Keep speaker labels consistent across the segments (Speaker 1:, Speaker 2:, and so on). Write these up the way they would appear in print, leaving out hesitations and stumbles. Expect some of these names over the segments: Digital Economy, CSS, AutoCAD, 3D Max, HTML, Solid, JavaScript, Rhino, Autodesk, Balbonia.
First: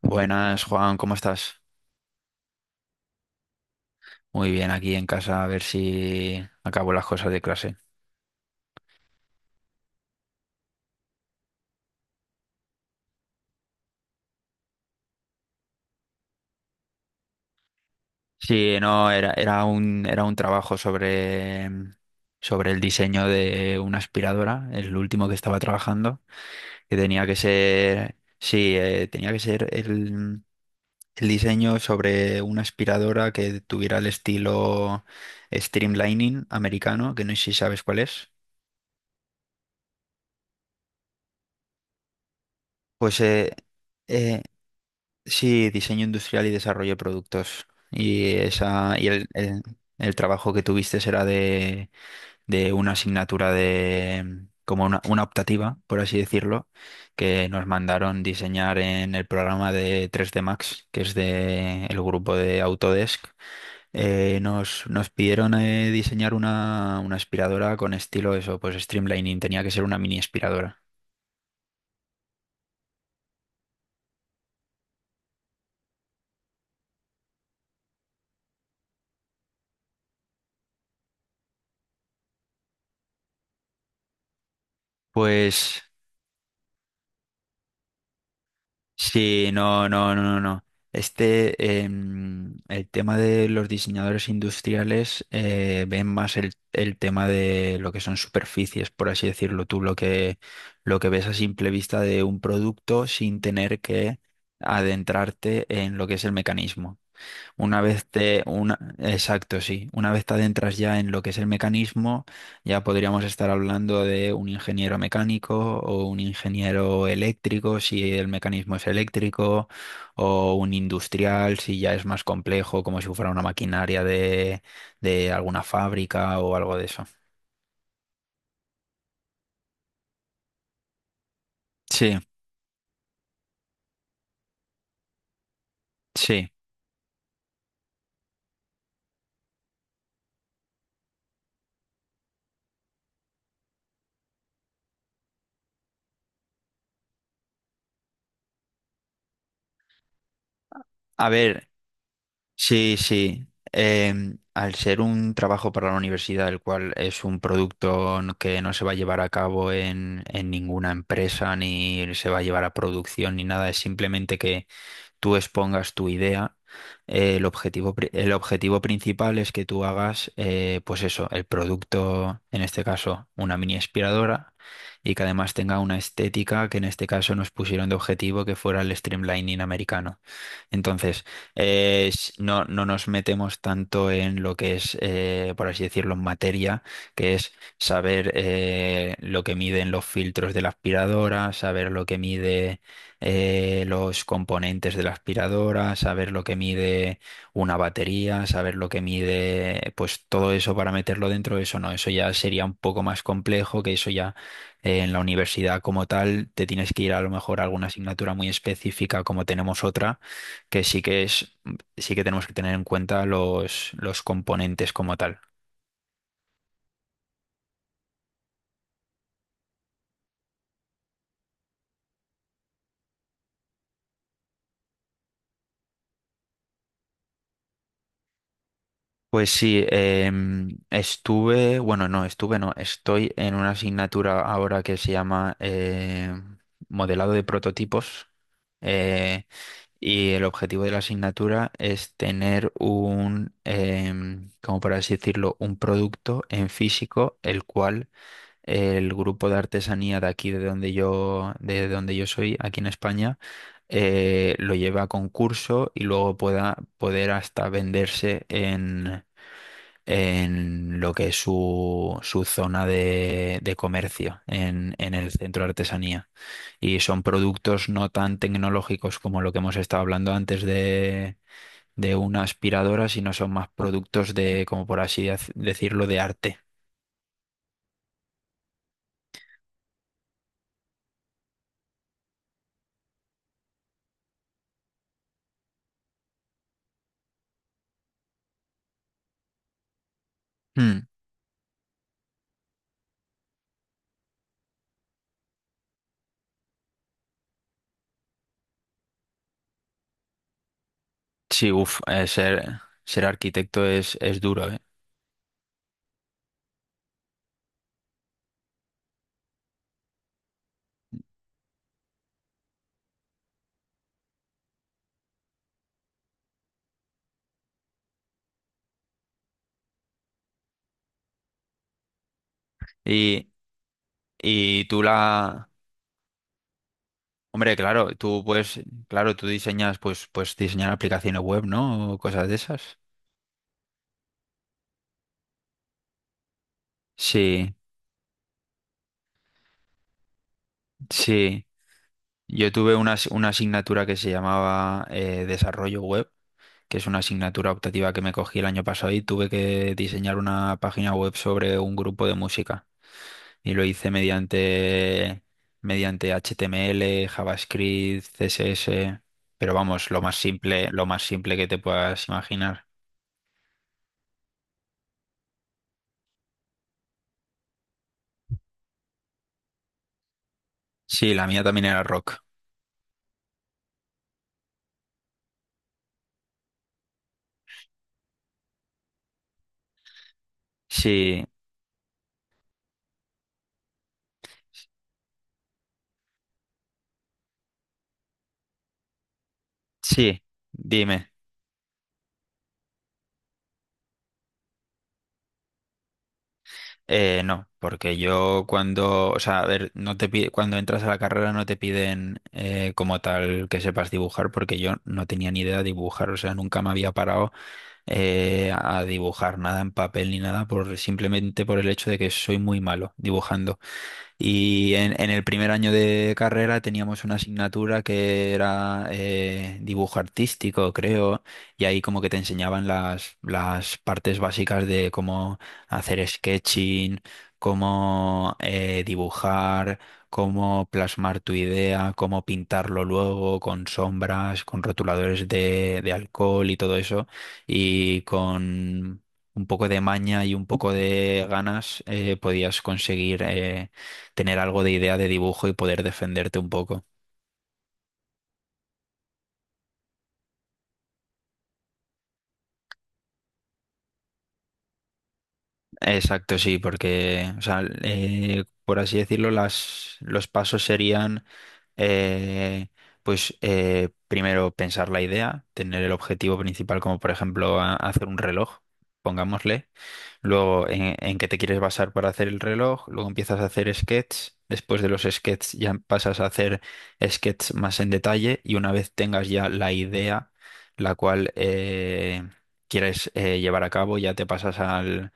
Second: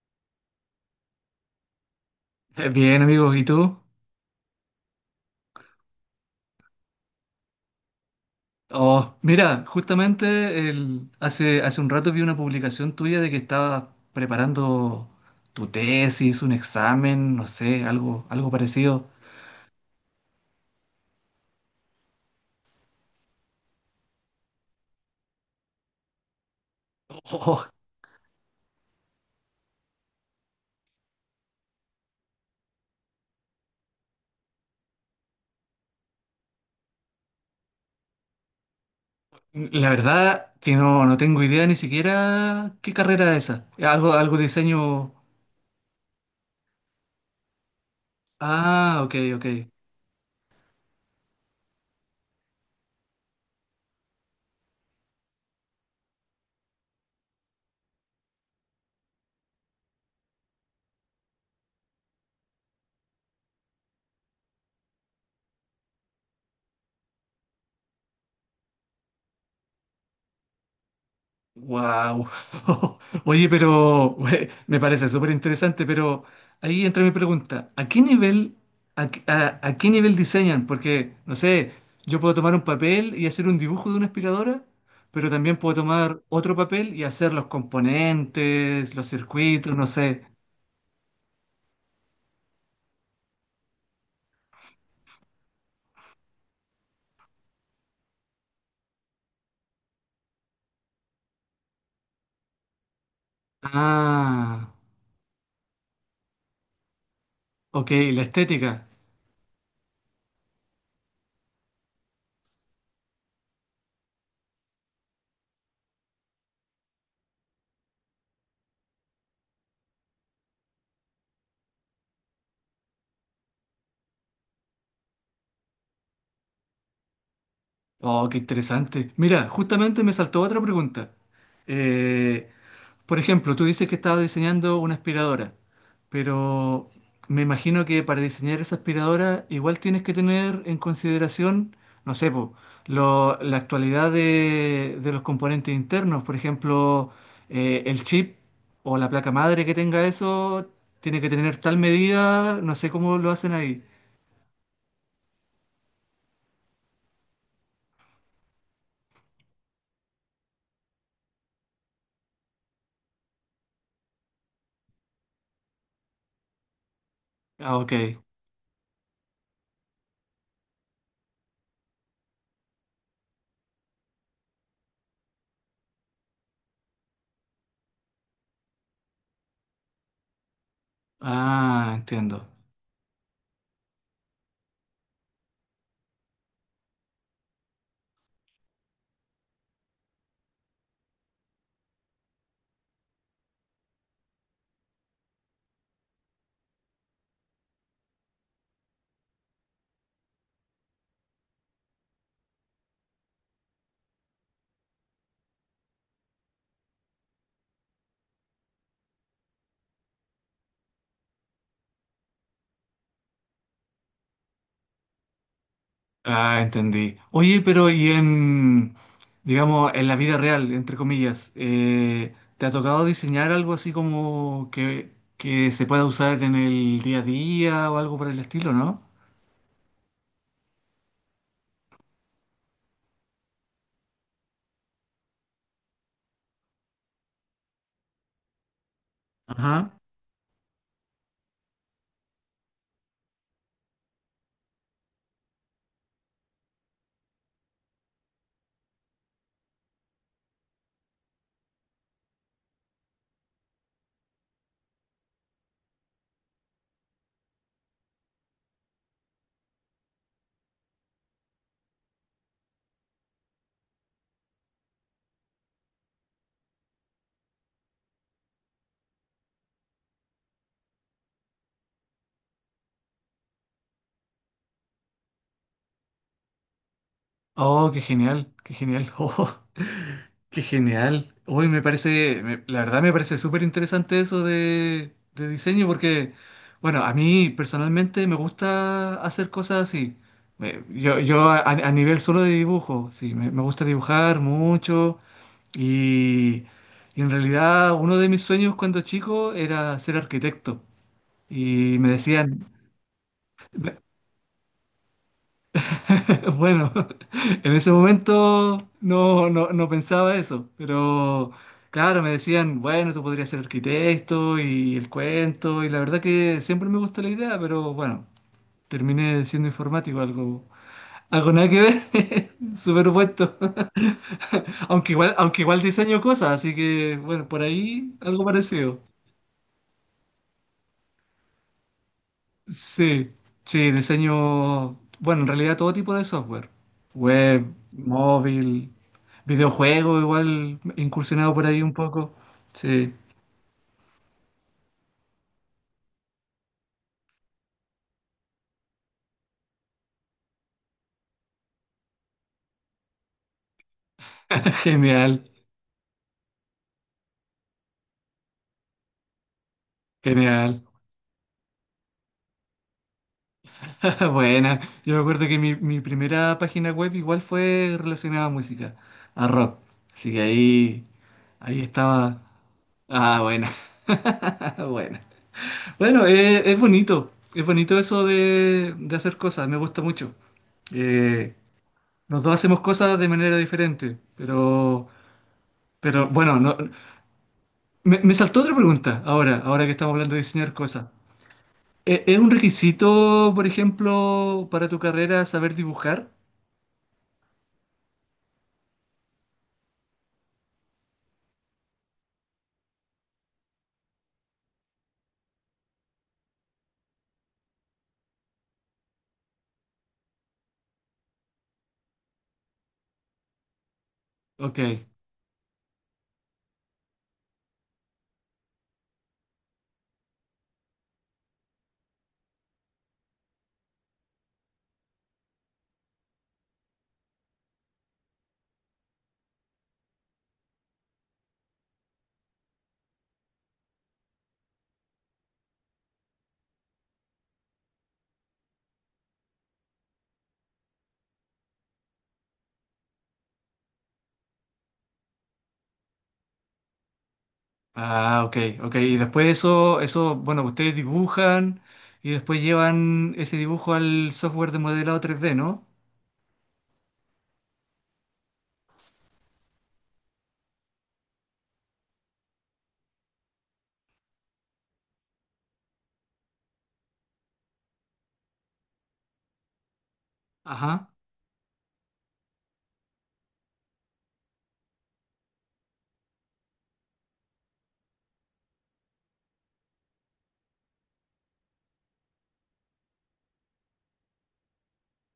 Speaker 1: Buenas, Juan, ¿cómo estás?
Speaker 2: Bien, amigo, ¿y tú?
Speaker 1: Muy bien, aquí en casa a ver si acabo las cosas de clase.
Speaker 2: Oh, mira, justamente hace un rato vi una publicación tuya de que estabas preparando tu tesis, un examen, no sé, algo
Speaker 1: Sí,
Speaker 2: parecido.
Speaker 1: no, era un trabajo sobre el diseño de una aspiradora, el último que estaba trabajando, que tenía que
Speaker 2: Oh,
Speaker 1: ser, sí, tenía que ser el diseño sobre una aspiradora que tuviera el estilo streamlining americano, que no sé si sabes cuál es.
Speaker 2: la verdad que no, no tengo idea ni siquiera qué
Speaker 1: Pues
Speaker 2: carrera es esa. Algo, algo
Speaker 1: eh,
Speaker 2: de diseño.
Speaker 1: sí, diseño industrial y desarrollo de productos. Y esa,
Speaker 2: Ah, ok, ok.
Speaker 1: el trabajo que tuviste era de una asignatura de como una optativa, por así decirlo, que nos mandaron diseñar en el programa de 3D Max, que es de el grupo de Autodesk. Nos pidieron diseñar una aspiradora con estilo eso, pues streamlining, tenía que ser una mini aspiradora.
Speaker 2: Wow. Oye, pero me parece súper interesante, pero ahí entra mi pregunta. ¿A qué nivel, a qué nivel diseñan? Porque, no sé, yo puedo tomar un papel y hacer un dibujo de una aspiradora, pero también puedo
Speaker 1: Pues
Speaker 2: tomar otro papel y hacer los componentes, los
Speaker 1: Sí,
Speaker 2: circuitos, no
Speaker 1: no, no, no,
Speaker 2: sé.
Speaker 1: no, no. Este, el tema de los diseñadores industriales ven más el tema de lo que son superficies, por así decirlo tú, lo que ves a simple vista de un producto sin tener que
Speaker 2: Ah,
Speaker 1: adentrarte en lo que es el mecanismo. Una
Speaker 2: ok,
Speaker 1: vez
Speaker 2: la
Speaker 1: te,
Speaker 2: estética.
Speaker 1: una, exacto, sí. Una vez te adentras ya en lo que es el mecanismo, ya podríamos estar hablando de un ingeniero mecánico o un ingeniero eléctrico, si el mecanismo es eléctrico, o un industrial, si ya es más complejo, como si fuera una maquinaria de alguna fábrica o algo de eso.
Speaker 2: Oh, qué interesante. Mira, justamente me saltó otra pregunta.
Speaker 1: Sí,
Speaker 2: Eh, por ejemplo, tú dices que estabas diseñando una aspiradora,
Speaker 1: sí.
Speaker 2: pero me imagino que para diseñar esa aspiradora igual tienes que tener en consideración, no sé, po, la actualidad de los componentes internos. Por ejemplo, el chip o la placa madre que tenga eso tiene
Speaker 1: A
Speaker 2: que tener
Speaker 1: ver.
Speaker 2: tal medida, no sé
Speaker 1: Sí,
Speaker 2: cómo lo
Speaker 1: sí.
Speaker 2: hacen ahí.
Speaker 1: Al ser un trabajo para la universidad, el cual es un producto que no se va a llevar a cabo en ninguna empresa, ni se va a llevar a producción, ni nada, es simplemente que tú expongas tu idea. El
Speaker 2: Ah,
Speaker 1: objetivo,
Speaker 2: ok.
Speaker 1: el objetivo principal es que tú hagas, pues eso, el producto, en este caso, una mini aspiradora, y que además tenga una estética que en este caso nos pusieron de objetivo que fuera el streamlining americano. Entonces,
Speaker 2: Ah, entiendo.
Speaker 1: no, no nos metemos tanto en lo que es, por así decirlo, en materia, que es saber lo que miden los filtros de la aspiradora, saber lo que mide los componentes de la aspiradora, saber lo que mide una batería, saber lo que mide, pues todo eso para meterlo dentro, eso no, eso ya sería un poco más complejo, que eso ya en la universidad como tal te tienes que ir a lo mejor a alguna asignatura muy específica como tenemos otra, que sí que es, sí que tenemos que tener en cuenta los componentes como tal.
Speaker 2: Ah, entendí. Oye, pero y en, digamos, en la vida real, entre comillas, ¿te ha tocado diseñar algo así como que se pueda usar en el día a día o algo por el estilo, ¿no?
Speaker 1: Pues sí, em, estuve, bueno, no, estuve, no, estoy en una asignatura ahora que se llama modelado de prototipos eh,
Speaker 2: Ajá.
Speaker 1: y el objetivo de la asignatura es tener un, como por así decirlo, un producto en físico, el cual el grupo de artesanía de aquí, de donde yo soy, aquí en España, lo lleva a concurso y luego pueda poder hasta venderse en lo que es su, su zona de comercio en el centro de artesanía. Y son productos no tan tecnológicos como lo que hemos estado hablando antes de una aspiradora, sino son más productos de, como por así decirlo, de arte.
Speaker 2: Oh, qué genial, qué genial. Oh, qué genial. Uy, me parece, me- la verdad me parece súper interesante eso de diseño porque, bueno, a mí personalmente me gusta hacer cosas así. Me-
Speaker 1: Mm.
Speaker 2: Yo a nivel solo de dibujo, sí, me gusta dibujar mucho y, y en realidad uno de mis sueños cuando chico era ser arquitecto.
Speaker 1: Sí,
Speaker 2: Y
Speaker 1: uff,
Speaker 2: me decían,
Speaker 1: ser arquitecto es duro, ¿eh?
Speaker 2: bueno, en ese momento no, no, no pensaba eso, pero claro, me decían, bueno, tú podrías ser arquitecto y el cuento, y la verdad que siempre me gustó la idea, pero bueno, terminé siendo informático, algo, algo nada que ver,
Speaker 1: Y,
Speaker 2: superpuesto.
Speaker 1: y tú
Speaker 2: Aunque
Speaker 1: la...
Speaker 2: igual diseño cosas, así que bueno, por
Speaker 1: Hombre, claro,
Speaker 2: ahí
Speaker 1: tú
Speaker 2: algo
Speaker 1: puedes,
Speaker 2: parecido.
Speaker 1: claro, tú diseñas, pues, pues diseñar aplicaciones web, ¿no? O cosas de esas.
Speaker 2: Sí, sí, diseño, bueno, en realidad todo tipo de software, web,
Speaker 1: Sí.
Speaker 2: móvil, videojuego, igual incursionado
Speaker 1: Sí,
Speaker 2: por ahí un poco.
Speaker 1: yo tuve una,
Speaker 2: Sí,
Speaker 1: una asignatura que se llamaba Desarrollo Web, que es una asignatura optativa que me cogí el año pasado y tuve que diseñar una página web sobre un grupo de música. Y lo hice
Speaker 2: genial,
Speaker 1: mediante HTML, JavaScript, CSS, pero vamos,
Speaker 2: genial.
Speaker 1: lo más simple que te puedas imaginar.
Speaker 2: Buena, yo me acuerdo que mi primera página web igual fue relacionada a música, a rock. Así que ahí,
Speaker 1: Sí, la mía
Speaker 2: ahí
Speaker 1: también era rock.
Speaker 2: estaba. Ah, buena, buena. Bueno, es bonito eso de hacer cosas, me gusta mucho.
Speaker 1: Sí,
Speaker 2: Eh, Los dos hacemos cosas de manera diferente, pero bueno, no- me saltó otra pregunta ahora, ahora que estamos hablando de
Speaker 1: sí,
Speaker 2: diseñar cosas.
Speaker 1: dime.
Speaker 2: ¿Es un requisito, por ejemplo, para tu carrera saber dibujar?
Speaker 1: No, porque yo cuando, o sea, a ver, no te pide, cuando entras a la carrera no te piden como tal que sepas dibujar, porque yo no tenía ni idea de dibujar, o sea, nunca me había parado a dibujar nada en papel ni nada, por simplemente por el hecho de que soy muy malo dibujando.
Speaker 2: Ok,
Speaker 1: Y en el primer año de carrera teníamos una asignatura que era dibujo artístico, creo, y ahí como que te enseñaban las partes básicas de cómo hacer sketching, cómo dibujar, cómo plasmar tu idea, cómo pintarlo luego con sombras, con rotuladores de alcohol y todo eso, y con... Un poco de maña y un poco de ganas podías conseguir tener algo de idea de dibujo y poder defenderte un poco.
Speaker 2: ah, ok, ok. Y después eso, eso, bueno, ustedes dibujan y después llevan ese dibujo al software de modelado 3D, ¿no?
Speaker 1: Exacto, sí, porque, o sea, por así decirlo, los pasos serían, eh, primero pensar la idea, tener el objetivo principal, como por ejemplo hacer un reloj, pongámosle. Luego,
Speaker 2: Ajá.
Speaker 1: en qué te quieres basar para hacer el reloj. Luego empiezas a hacer sketches. Después de los sketches ya pasas a hacer sketches más en detalle. Y una vez tengas ya la idea, la cual quieres llevar a cabo, ya te pasas al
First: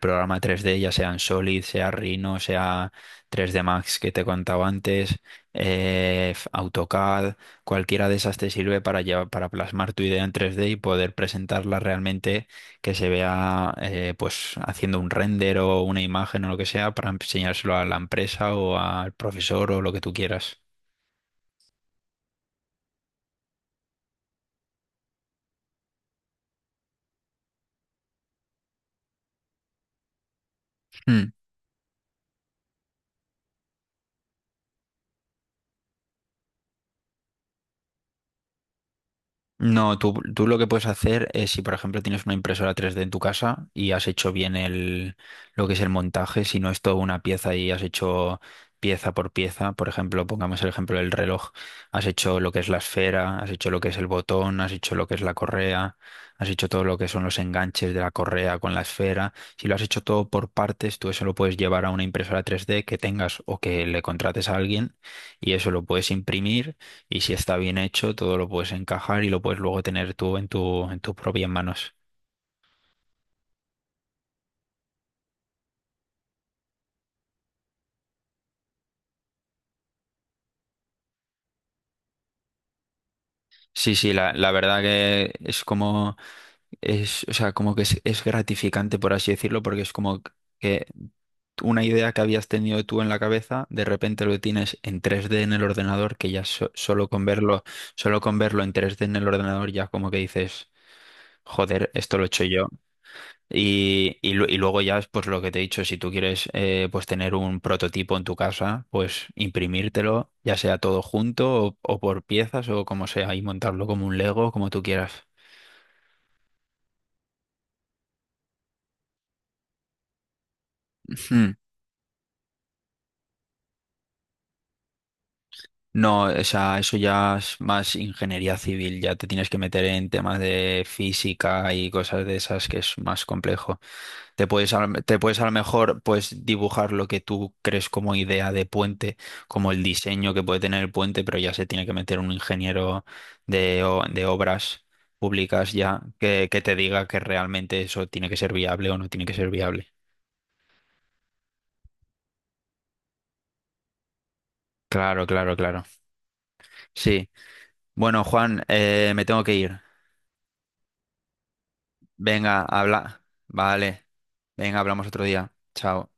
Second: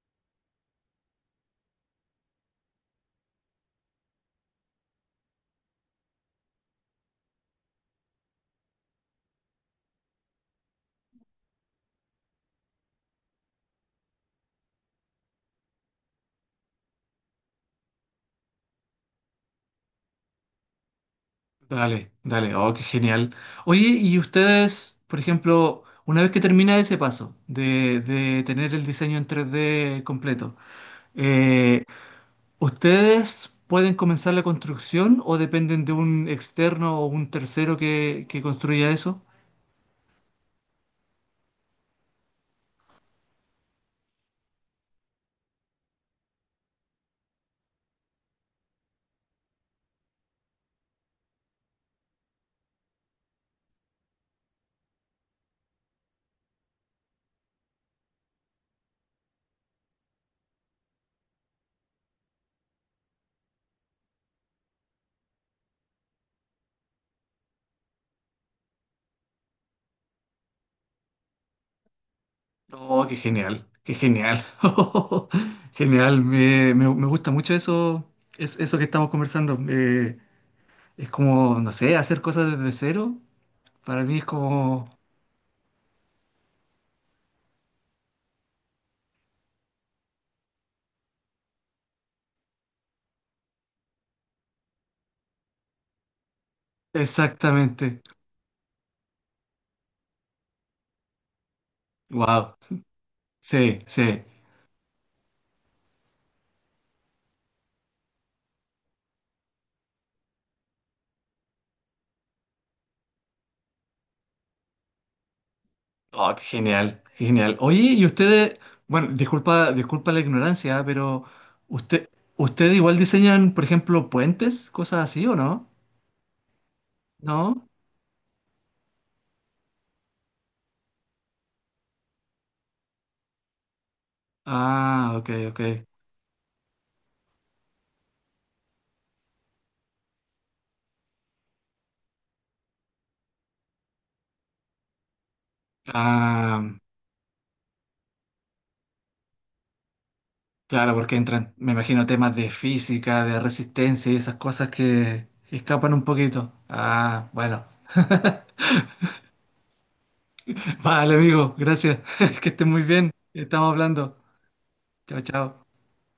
Speaker 1: programa 3D, ya sea en Solid, sea Rhino, sea 3D Max que te contaba antes, AutoCAD, cualquiera de esas te sirve para llevar, para plasmar tu idea en 3D y poder presentarla realmente que se vea pues haciendo un render o una imagen o lo que sea para enseñárselo a la empresa o al profesor o lo que tú quieras.
Speaker 2: Dale, dale, oh, qué genial. Oye, y ustedes, por ejemplo, una vez que termina ese paso de tener el diseño en 3D completo,
Speaker 1: Mm.
Speaker 2: eh, ¿ustedes pueden comenzar la construcción o dependen de un externo o un tercero que construya eso?
Speaker 1: No, tú lo que puedes hacer es si, por ejemplo, tienes una impresora 3D en tu casa y has hecho bien el, lo que es el montaje, si no es toda una pieza y has hecho pieza por pieza, por ejemplo, pongamos el ejemplo del reloj, has hecho lo que es la esfera, has hecho lo que es el botón, has hecho lo que es la correa, has hecho todo lo que son los enganches de la correa con la esfera, si lo has hecho todo por partes, tú eso lo puedes llevar a una impresora 3D que tengas o que le contrates a alguien y eso lo puedes imprimir y si está bien hecho, todo lo puedes encajar y lo puedes luego tener tú en tu, en tus propias manos.
Speaker 2: Oh, qué genial, qué genial. Genial, me- me gusta mucho eso, es, eso que estamos conversando. Es como, no sé, hacer cosas desde cero,
Speaker 1: Sí,
Speaker 2: para
Speaker 1: sí,
Speaker 2: mí es
Speaker 1: la verdad
Speaker 2: como...
Speaker 1: que es como, es, o sea, como que es gratificante, por así decirlo, porque es como que una idea que habías tenido tú en la cabeza, de repente lo tienes en 3D en el ordenador, que ya
Speaker 2: Exactamente.
Speaker 1: solo con verlo en 3D en el ordenador, ya como que dices, joder, esto lo he hecho
Speaker 2: Wow,
Speaker 1: yo.
Speaker 2: sí,
Speaker 1: Y,
Speaker 2: sí.
Speaker 1: y lu- y luego ya, pues lo que te he dicho, si tú quieres pues tener un prototipo en tu casa, pues imprimírtelo, ya sea todo junto o por piezas o como sea, y montarlo como un Lego, como tú quieras.
Speaker 2: Oh, qué genial, qué genial. Oye, y ustedes, bueno, disculpa, disculpa la ignorancia, pero
Speaker 1: Ujú.
Speaker 2: usted, ¿ustedes igual diseñan, por ejemplo, puentes, cosas así o no?
Speaker 1: No, o sea, eso ya es
Speaker 2: ¿No?
Speaker 1: más ingeniería civil, ya te tienes que meter en temas de física y cosas de esas que es más complejo. Te puedes,
Speaker 2: Ah,
Speaker 1: te
Speaker 2: ok,
Speaker 1: puedes a lo
Speaker 2: ok.
Speaker 1: mejor pues dibujar lo que tú crees como idea de puente, como el diseño que puede tener el puente, pero ya se tiene que meter un ingeniero de, de obras públicas ya que
Speaker 2: Ah,
Speaker 1: te diga que realmente eso tiene que ser viable o no tiene que ser viable.
Speaker 2: claro, porque entran, me imagino, temas de física, de resistencia y esas cosas
Speaker 1: Claro,
Speaker 2: que
Speaker 1: claro, claro.
Speaker 2: escapan un poquito. Ah,
Speaker 1: Sí.
Speaker 2: bueno.
Speaker 1: Bueno, Juan, me tengo que ir.
Speaker 2: Vale, amigo, gracias. Que
Speaker 1: Venga,
Speaker 2: esté muy bien.
Speaker 1: habla.
Speaker 2: Estamos
Speaker 1: Vale.
Speaker 2: hablando.
Speaker 1: Venga, hablamos
Speaker 2: Chao,
Speaker 1: otro día.
Speaker 2: chao.
Speaker 1: Chao.